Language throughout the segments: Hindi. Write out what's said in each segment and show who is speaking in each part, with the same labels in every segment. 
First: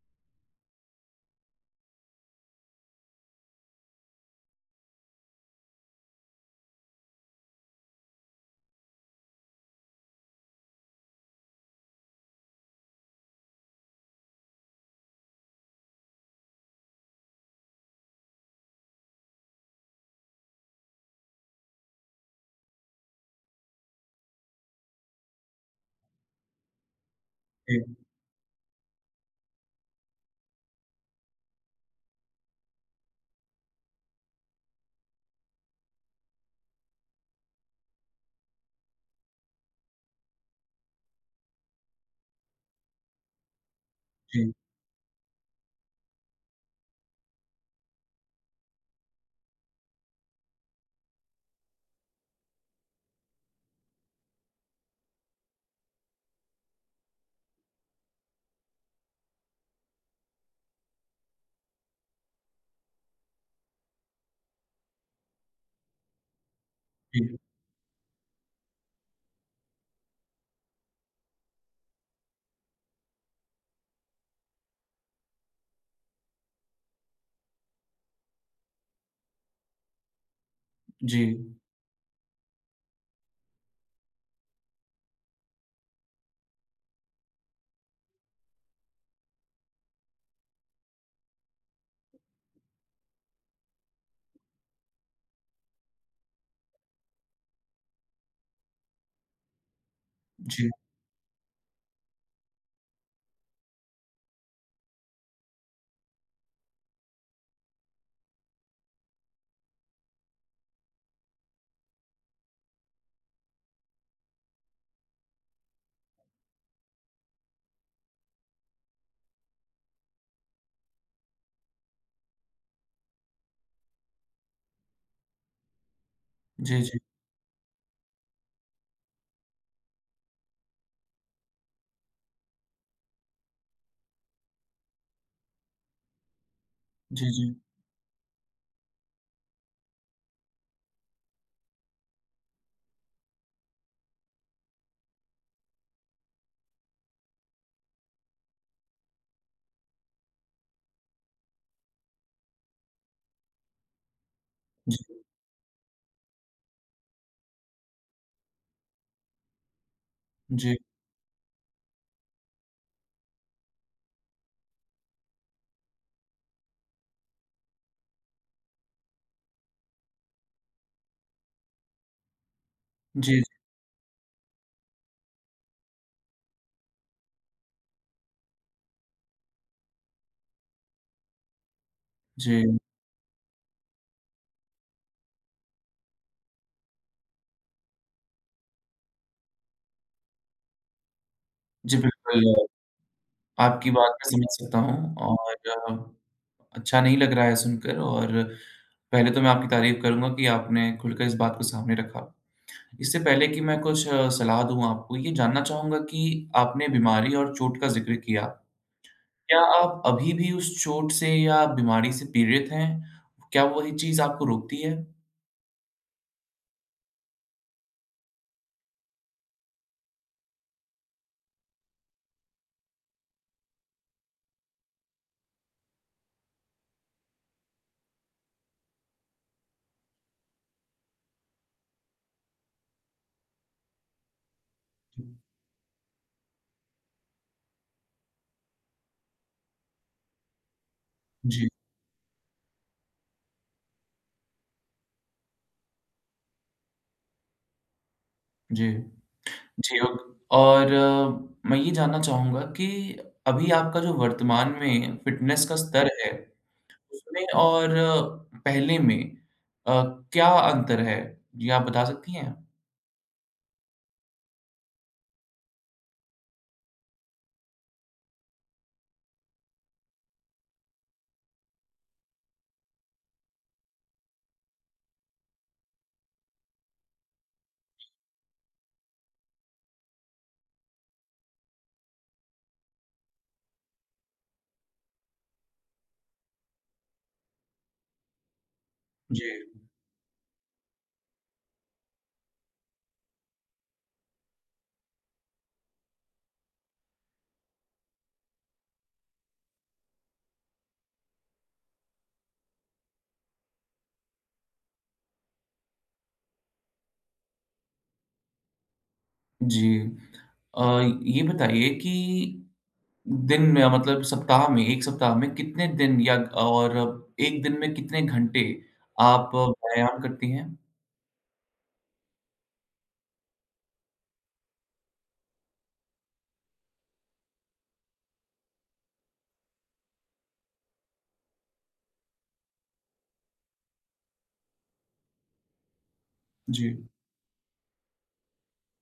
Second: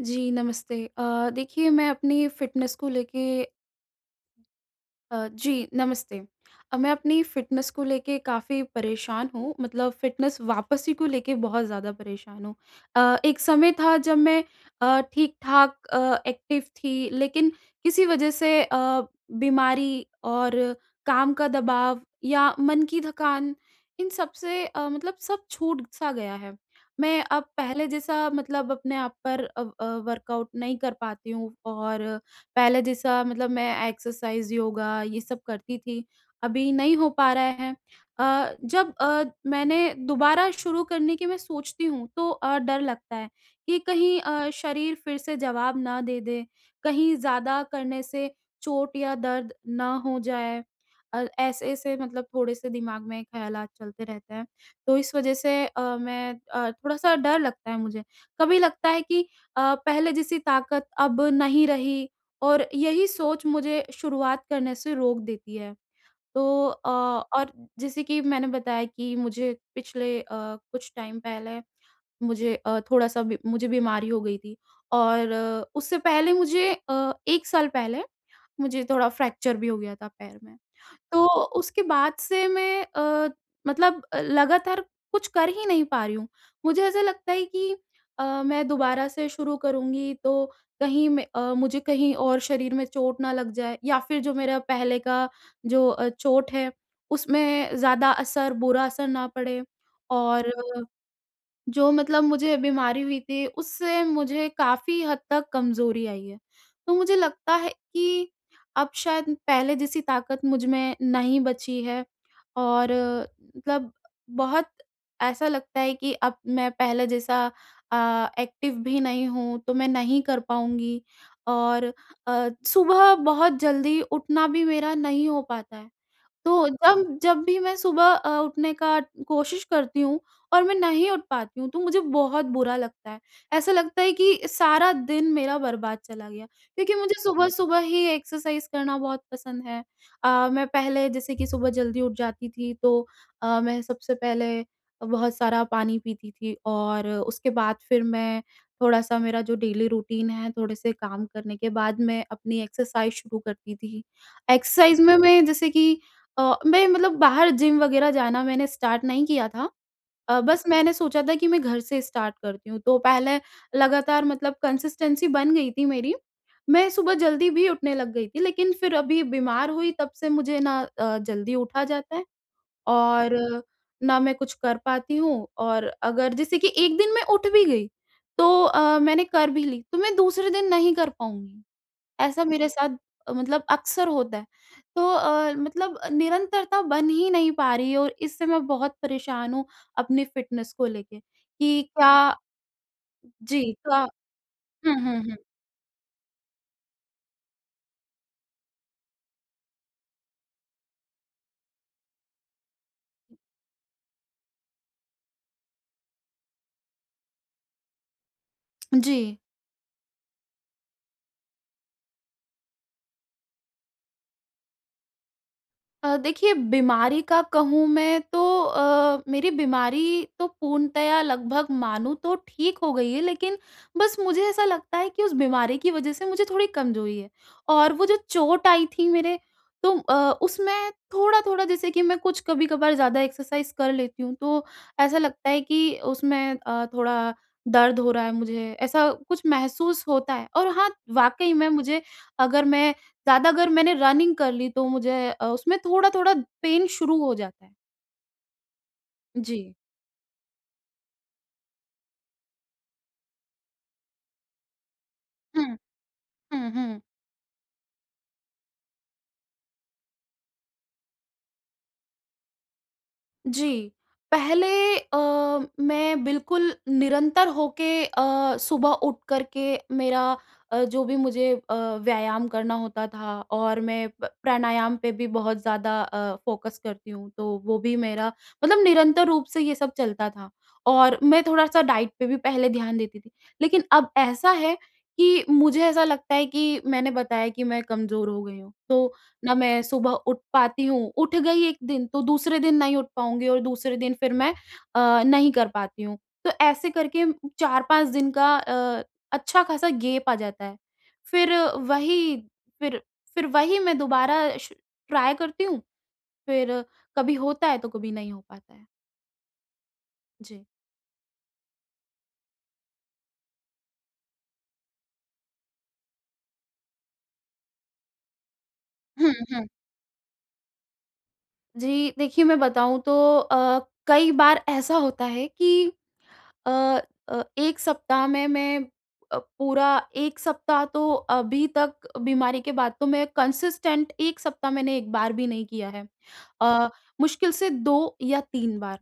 Speaker 1: जी, नमस्ते। देखिए मैं अपनी फ़िटनेस को लेके जी, नमस्ते। मैं अपनी फ़िटनेस को लेके काफ़ी परेशान हूँ, मतलब फ़िटनेस वापसी को लेके बहुत ज़्यादा परेशान हूँ। एक समय था जब मैं ठीक-ठाक एक्टिव थी, लेकिन किसी वजह से बीमारी और काम का दबाव या मन की थकान, इन सब से मतलब सब छूट-सा गया है। मैं अब
Speaker 2: जी,
Speaker 1: पहले जैसा मतलब अपने आप पर वर्कआउट नहीं कर पाती हूँ और पहले जैसा मतलब मैं एक्सरसाइज़, योगा ये सब करती थी, अभी नहीं हो पा रहा है। जब मैंने दोबारा शुरू करने की मैं सोचती हूँ तो डर लगता है कि कहीं
Speaker 2: जी,
Speaker 1: शरीर फिर से जवाब ना दे दे, कहीं ज़्यादा करने से चोट या दर्द ना हो जाए। ऐसे-ऐसे मतलब थोड़े-से दिमाग में ख़्यालात चलते रहते हैं, तो इस वज़ह से मैं थोड़ा-सा डर लगता है मुझे। कभी लगता है कि पहले जैसी ताकत अब नहीं रही और यही सोच मुझे शुरुआत करने से रोक देती है। तो अ,
Speaker 2: जी,
Speaker 1: और जैसे कि मैंने बताया कि मुझे पिछले कुछ टाइम पहले मुझे थोड़ा-सा बी मुझे बीमारी हो गई थी और उससे पहले मुझे 1 साल पहले मुझे थोड़ा फ्रैक्चर भी हो गया था पैर में।
Speaker 2: जी,
Speaker 1: तो उसके बाद से मैं लगातार कुछ कर ही नहीं पा रही हूँ। मुझे ऐसा लगता है कि मैं दोबारा से शुरू करूँगी तो कहीं मुझे कहीं और शरीर में चोट ना लग जाए या फिर जो मेरा पहले का जो चोट है उसमें ज़्यादा असर बुरा असर ना पड़े और
Speaker 2: जी,
Speaker 1: जो मतलब मुझे बीमारी हुई थी, उससे मुझे काफ़ी हद तक कमज़ोरी आई है। तो मुझे लगता है कि अब शायद पहले जैसी ताकत मुझ में नहीं बची है और मतलब बहुत ऐसा लगता है कि अब मैं पहले जैसा एक्टिव भी नहीं हूँ, तो मैं नहीं कर पाऊँगी और सुबह बहुत जल्दी उठना भी मेरा नहीं हो पाता है। तो
Speaker 2: जी, जी,
Speaker 1: जब जब भी मैं सुबह उठने का कोशिश करती हूँ और मैं नहीं उठ पाती हूँ, तो मुझे बहुत बुरा लगता है। ऐसा लगता है कि सारा दिन मेरा बर्बाद चला गया क्योंकि मुझे
Speaker 2: जी, जी,
Speaker 1: सुबह-सुबह ही एक्सरसाइज़ करना बहुत पसंद है। मैं पहले जैसे कि सुबह जल्दी उठ जाती थी तो मैं सबसे पहले बहुत सारा पानी पीती थी और उसके बाद फिर मैं थोड़ा-सा मेरा जो डेली रूटीन है, थोड़े से काम करने के बाद मैं अपनी एक्सरसाइज़ शुरू करती थी।
Speaker 2: जी,
Speaker 1: एक्सरसाइज़ में मैं जैसे कि मैं मतलब बाहर जिम वगैरह जाना मैंने स्टार्ट नहीं किया था। बस
Speaker 2: जी,
Speaker 1: मैंने सोचा था कि मैं घर से स्टार्ट करती हूँ, तो पहले लगातार मतलब कंसिस्टेंसी बन गई थी मेरी। मैं सुबह जल्दी भी उठने लग गई थी, लेकिन फिर अभी बीमार हुई तब से मुझे ना जल्दी उठा जाता है और
Speaker 2: जी,
Speaker 1: ना मैं कुछ कर पाती हूँ और अगर जैसे कि एक दिन मैं उठ भी गई, तो मैंने कर भी ली, तो मैं दूसरे दिन नहीं कर पाऊँगी। ऐसा
Speaker 2: जी,
Speaker 1: मेरे साथ मतलब अक्सर होता है। तो मतलब निरंतरता बन ही नहीं पा रही है और इससे मैं बहुत परेशान हूँ अपनी फ़िटनेस को लेके कि
Speaker 2: जी,
Speaker 1: क्या
Speaker 2: बिल्कुल,
Speaker 1: जी,
Speaker 2: आपकी
Speaker 1: क्या
Speaker 2: बात मैं समझ सकता
Speaker 1: हुँ,
Speaker 2: हूँ
Speaker 1: हुँ, हुँ।
Speaker 2: और अच्छा नहीं लग रहा है सुनकर और पहले तो मैं आपकी तारीफ़ करूँगा कि आपने खुलकर इस बात को सामने रखा। इससे पहले कि मैं कुछ सलाह दूँ आपको, ये जानना चाहूँगा कि आपने बीमारी और चोट का ज़िक्र किया,
Speaker 1: जी।
Speaker 2: क्या आप अभी भी उस चोट से या बीमारी से पीड़ित हैं? क्या वही चीज़ आपको रोकती है?
Speaker 1: देखिए बीमारी का कहूँ मैं तो मेरी बीमारी तो पूर्णतया लगभग मानूँ तो ठीक हो गई है लेकिन बस मुझे ऐसा लगता है कि उस बीमारी की वज़ह से मुझे थोड़ी कमज़ोरी है और वो जो चोट आई थी मेरे तो उसमें थोड़ा-थोड़ा जैसे कि मैं कुछ कभी-कभार ज़्यादा एक्सरसाइज़ कर लेती हूँ तो ऐसा लगता है कि उसमें थोड़ा दर्द हो रहा है मुझे, ऐसा कुछ महसूस होता है और हाँ, वाक़ई
Speaker 2: जी,
Speaker 1: में मुझे अगर मैं ज़्यादा अगर मैंने रनिंग कर ली तो मुझे उसमें थोड़ा-थोड़ा पेन शुरू हो जाता है।
Speaker 2: जी।
Speaker 1: जी।
Speaker 2: जी, ओक और मैं ये जानना चाहूँगा कि अभी आपका जो वर्तमान में फ़िटनेस का
Speaker 1: हुँ,
Speaker 2: स्तर है,
Speaker 1: हुँ, हुँ।
Speaker 2: उसमें और पहले में अ, क्या अंतर है? ये आप बता सकती हैं?
Speaker 1: जी। पहले अ, मैं बिल्कुल निरंतर होके सुबह उठ कर के मेरा जो भी मुझे व्यायाम करना होता था और मैं प प्राणायाम पे भी बहुत ज़्यादा फ़ोकस करती हूँ, तो वो भी मेरा मतलब निरंतर रूप से ये सब चलता था और मैं थोड़ा-सा डाइट पे भी पहले ध्यान देती थी। लेकिन अब ऐसा है कि मुझे ऐसा लगता है कि मैंने बताया कि मैं कमज़ोर हो गई हूँ, तो
Speaker 2: जी।
Speaker 1: ना मैं सुबह उठ पाती हूँ, उठ गई एक दिन तो दूसरे दिन नहीं उठ पाऊँगी और दूसरे दिन फिर मैं नहीं कर पाती हूँ। तो ऐसे करके 4-5 दिन का अच्छा खासा गैप आ जाता है। फिर वही फिर फिर वही मैं दोबारा श ट्राई करती हूँ, फिर कभी होता है तो कभी नहीं हो पाता है।
Speaker 2: जी।
Speaker 1: जी।
Speaker 2: अ, ये बताइए कि दिन में मतलब सप्ताह में 1 सप्ताह में कितने दिन या और 1 दिन में कितने घंटे
Speaker 1: हुँ,
Speaker 2: आप
Speaker 1: हुँ।
Speaker 2: व्यायाम करती हैं?
Speaker 1: जी, देखिए मैं बताऊँ तो अ, कई बार ऐसा होता है कि अ 1 सप्ताह में मैं पूरा 1 सप्ताह तो अभी तक बीमारी के बाद तो मैं कंसिस्टेंट 1 सप्ताह मैंने 1 बार भी नहीं किया है। अ,
Speaker 2: जी।
Speaker 1: मुश्किल से 2 या 3 बार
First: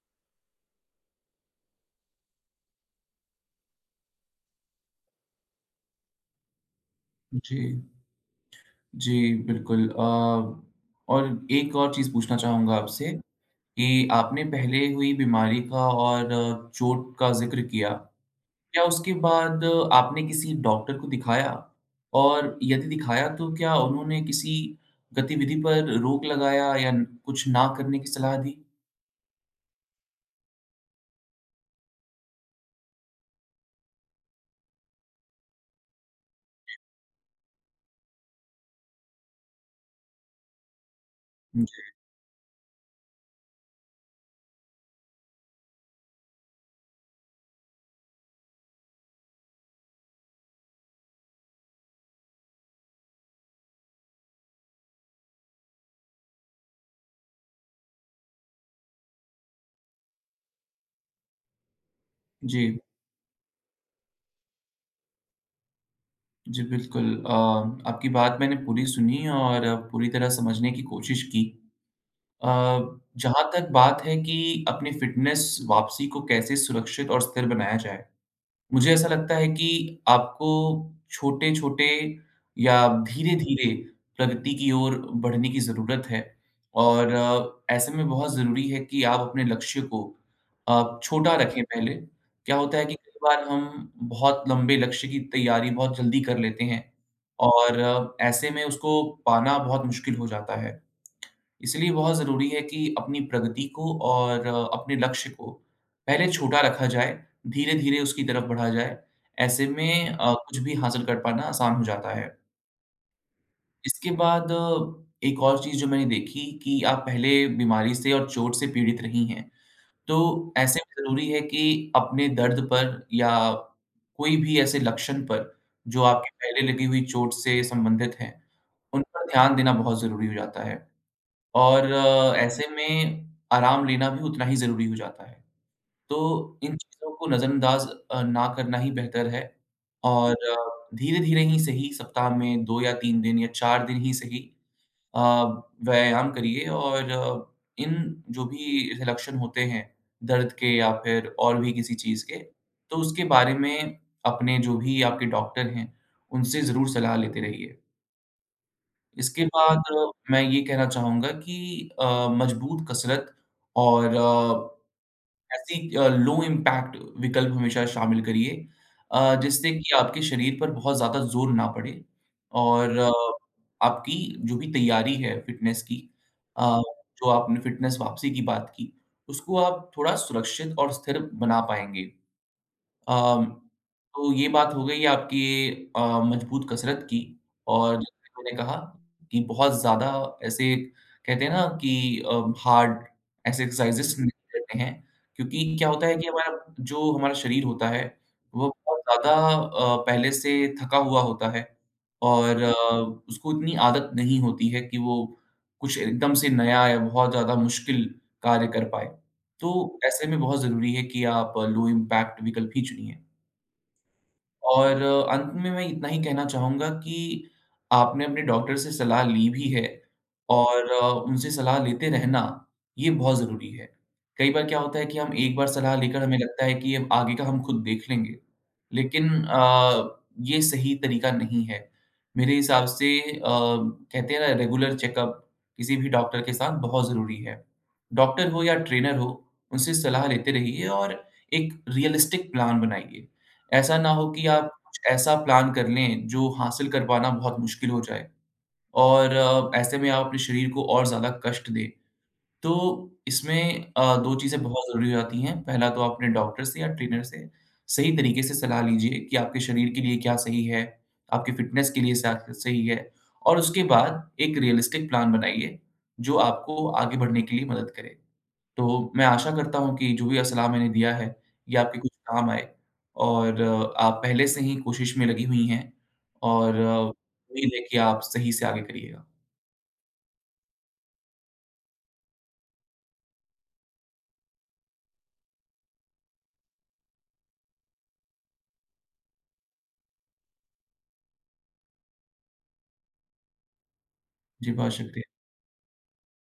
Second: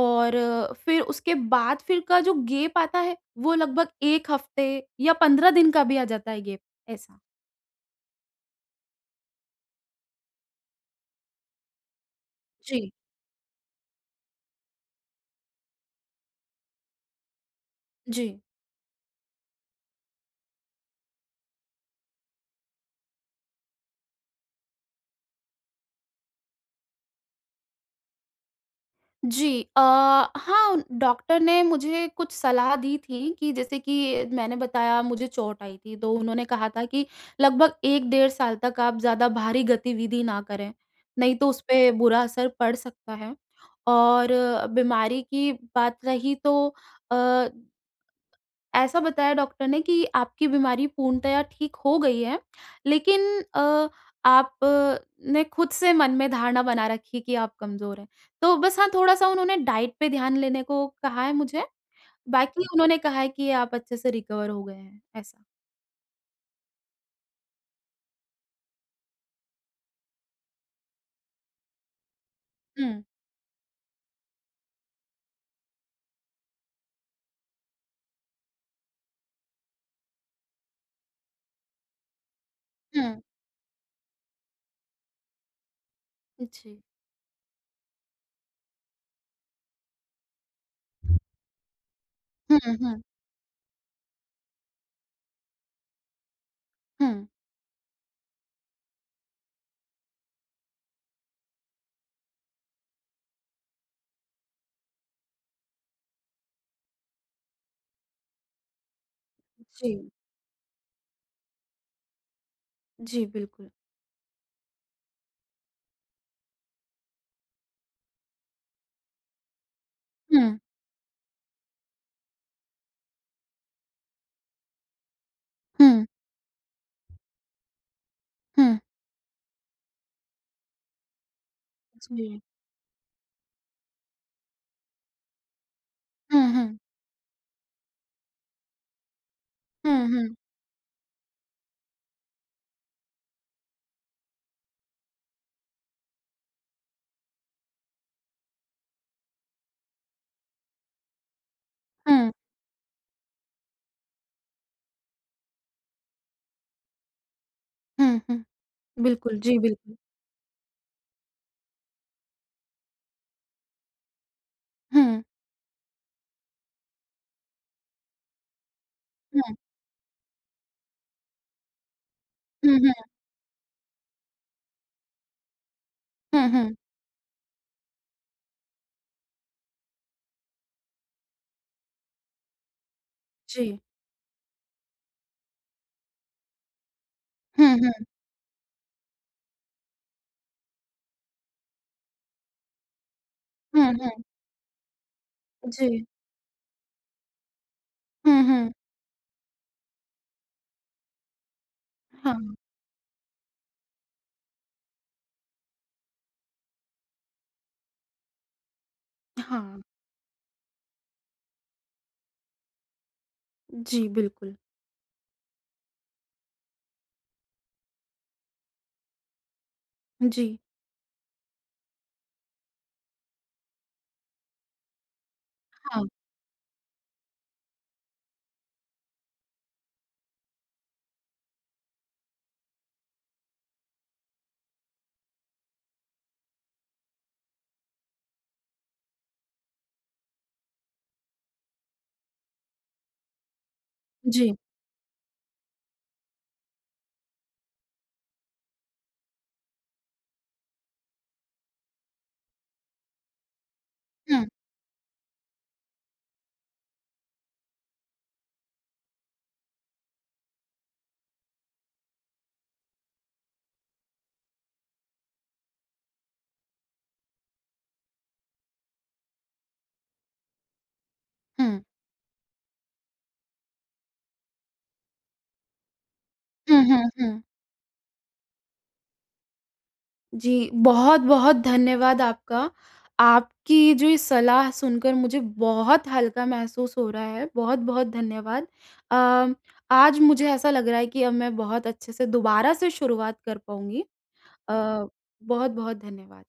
Speaker 1: और फिर उसके बाद फिर का जो गैप आता है, वो लगभग 1 हफ्ते या 15 दिन का भी आ जाता है गैप, ऐसा।
Speaker 2: जी। जी, बिल्कुल, और एक और चीज़ पूछना चाहूँगा
Speaker 1: जी,
Speaker 2: आपसे कि आपने पहले हुई बीमारी का और चोट का ज़िक्र किया।
Speaker 1: जी।
Speaker 2: क्या उसके बाद आपने किसी डॉक्टर को दिखाया? और यदि दिखाया तो क्या उन्होंने किसी गतिविधि पर रोक लगाया या कुछ ना करने की सलाह दी?
Speaker 1: जी। हाँ, डॉक्टर ने मुझे कुछ सलाह दी थी कि जैसे कि मैंने बताया मुझे चोट आई थी, तो उन्होंने कहा था कि लगभग 1 डेढ़ साल तक आप ज़्यादा भारी गतिविधि ना करें, नहीं तो उसपे
Speaker 2: जी,
Speaker 1: बुरा असर पड़ सकता है। और बीमारी की बात रही तो अ ऐसा बताया डॉक्टर ने कि आपकी बीमारी पूर्णतया ठीक हो गई है, लेकिन अ, आप ने खुद से मन में धारणा बना रखी है कि आप कमज़ोर हैं। तो बस हाँ, थोड़ा-सा उन्होंने डाइट पे ध्यान लेने को कहा है मुझे, बाकी
Speaker 2: जी,
Speaker 1: उन्होंने कहा है कि आप अच्छे से रिकवर हो गए हैं, ऐसा।
Speaker 2: जी, बिल्कुल, आपकी बात मैंने पूरी सुनी और पूरी तरह समझने की कोशिश की।
Speaker 1: हुँ,
Speaker 2: जहाँ तक बात है कि अपनी फ़िटनेस वापसी को कैसे सुरक्षित और स्थिर बनाया जाए, मुझे ऐसा लगता है कि आपको छोटे-छोटे या
Speaker 1: हुँ।
Speaker 2: धीरे-धीरे प्रगति की ओर बढ़ने की ज़रूरत है
Speaker 1: जी।
Speaker 2: और ऐसे में बहुत ज़रूरी है कि आप अपने लक्ष्य को छोटा रखें पहले। क्या
Speaker 1: हुँ,
Speaker 2: होता है कि
Speaker 1: हुँ,
Speaker 2: कई बार हम बहुत लंबे लक्ष्य की तैयारी बहुत जल्दी कर लेते हैं
Speaker 1: हुँ।
Speaker 2: और ऐसे में उसको पाना बहुत मुश्किल हो जाता है। इसलिए बहुत ज़रूरी है कि अपनी प्रगति को और अपने लक्ष्य को पहले छोटा रखा जाए, धीरे-धीरे उसकी तरफ बढ़ा जाए। ऐसे
Speaker 1: जी,
Speaker 2: में कुछ भी हासिल कर पाना आसान हो जाता है।
Speaker 1: जी, बिल्कुल।
Speaker 2: इसके बाद एक और चीज़ जो मैंने देखी कि आप पहले बीमारी से और चोट से पीड़ित रही हैं,
Speaker 1: हुँ,
Speaker 2: तो ऐसे में ज़रूरी है कि अपने दर्द पर या कोई भी ऐसे लक्षण पर जो
Speaker 1: हुँ,
Speaker 2: आपकी पहले लगी हुई चोट से संबंधित हैं,
Speaker 1: हुँ।
Speaker 2: उन पर ध्यान देना बहुत ज़रूरी हो जाता है। और
Speaker 1: जी।
Speaker 2: ऐसे में आराम लेना भी उतना ही ज़रूरी हो जाता है।
Speaker 1: हुँ,
Speaker 2: तो इन
Speaker 1: हुँ।
Speaker 2: चीज़ों को नज़रअंदाज़ ना करना ही बेहतर है
Speaker 1: हुँ,
Speaker 2: और
Speaker 1: हुँ।
Speaker 2: धीरे-धीरे ही सही सप्ताह में 2 या 3 दिन या 4 दिन ही सही अ, व्यायाम करिए और इन जो भी ऐसे लक्षण होते हैं, दर्द के या फिर और भी किसी चीज़
Speaker 1: हुँ,
Speaker 2: के, तो उसके बारे में अपने जो भी आपके डॉक्टर हैं, उनसे ज़रूर सलाह लेते रहिए।
Speaker 1: हुँ, हुँ। बिल्कुल,
Speaker 2: इसके
Speaker 1: जी,
Speaker 2: बाद
Speaker 1: बिल्कुल।
Speaker 2: मैं ये कहना चाहूँगा कि मज़बूत कसरत और
Speaker 1: हुँ, हुँ।
Speaker 2: ऐसी लो इम्पैक्ट विकल्प हमेशा शामिल करिए, जिससे कि आपके शरीर पर बहुत ज़्यादा ज़ोर ना पड़े
Speaker 1: हुँ, हुँ।
Speaker 2: और आपकी जो भी तैयारी है फ़िटनेस की,
Speaker 1: हुँ, हुँ।
Speaker 2: अ, जो आपने फ़िटनेस वापसी की बात की, उसको आप थोड़ा सुरक्षित और स्थिर बना पाएँगे। अम,
Speaker 1: जी।
Speaker 2: तो ये बात हो गई आपकी अ, मजबूत कसरत की
Speaker 1: हुँ, हुँ।
Speaker 2: और जैसे मैंने कहा कि बहुत ज़्यादा ऐसे कहते हैं ना कि हार्ड ऐसे
Speaker 1: हुँ,
Speaker 2: एक्सरसाइज़ेस
Speaker 1: हुँ।
Speaker 2: नहीं करते हैं क्योंकि क्या
Speaker 1: जी।
Speaker 2: होता है कि हमारा शरीर होता है
Speaker 1: हुँ,
Speaker 2: वो
Speaker 1: हुँ।
Speaker 2: बहुत ज़्यादा पहले से थका हुआ होता है
Speaker 1: हाँ,
Speaker 2: और उसको इतनी आदत नहीं होती है कि वो कुछ एकदम से नया या बहुत ज़्यादा मुश्किल कार्य कर पाए।
Speaker 1: हाँ।
Speaker 2: तो ऐसे में बहुत ज़रूरी है कि आप लो इम्पैक्ट विकल्प ही चुनिए।
Speaker 1: जी, बिल्कुल।
Speaker 2: और अंत में मैं इतना ही कहना चाहूँगा कि आपने अपने डॉक्टर से सलाह ली भी है
Speaker 1: जी,
Speaker 2: और उनसे सलाह लेते रहना, ये बहुत ज़रूरी है। कई बार क्या होता है कि हम एक बार सलाह
Speaker 1: हाँ।
Speaker 2: लेकर हमें लगता है कि अब आगे का हम खुद देख लेंगे, लेकिन ये सही तरीका नहीं है। मेरे हिसाब से कहते हैं ना रेगुलर चेकअप किसी भी डॉक्टर के साथ बहुत ज़रूरी है। डॉक्टर हो या ट्रेनर हो, उनसे सलाह लेते रहिए और एक रियलिस्टिक प्लान बनाइए। ऐसा ना हो कि
Speaker 1: जी।
Speaker 2: आप कुछ ऐसा प्लान कर लें जो हासिल कर पाना बहुत मुश्किल हो जाए और ऐसे में आप अपने शरीर को और ज़्यादा कष्ट दें। तो इसमें 2
Speaker 1: हुँ,
Speaker 2: चीज़ें बहुत ज़रूरी हो जाती हैं। पहला तो आप अपने डॉक्टर से या ट्रेनर से सही तरीके से सलाह लीजिए कि आपके शरीर के लिए क्या सही है, आपकी फ़िटनेस के लिए सा सही है और उसके बाद एक रियलिस्टिक प्लान बनाइए, जो आपको आगे बढ़ने के लिए मदद करे। तो मैं आशा करता हूँ कि जो भी असलाह मैंने दिया है, ये
Speaker 1: हुँ।
Speaker 2: आपके कुछ काम आए और आप पहले से ही कोशिश में लगी हुई हैं और
Speaker 1: हुँ, हुँ, हुँ।
Speaker 2: उम्मीद है कि आप सही से आगे करिएगा।
Speaker 1: जी, बहुत-बहुत धन्यवाद आपका। आपकी जो ये सलाह सुनकर मुझे बहुत हल्का महसूस हो रहा है। बहुत-बहुत धन्यवाद। अ, आज मुझे ऐसा लग रहा है कि अब मैं बहुत अच्छे से दोबारा से शुरुआत कर पाऊँगी।
Speaker 2: जी,
Speaker 1: अ,
Speaker 2: बहुत शुक्रिया।
Speaker 1: बहुत-बहुत धन्यवाद।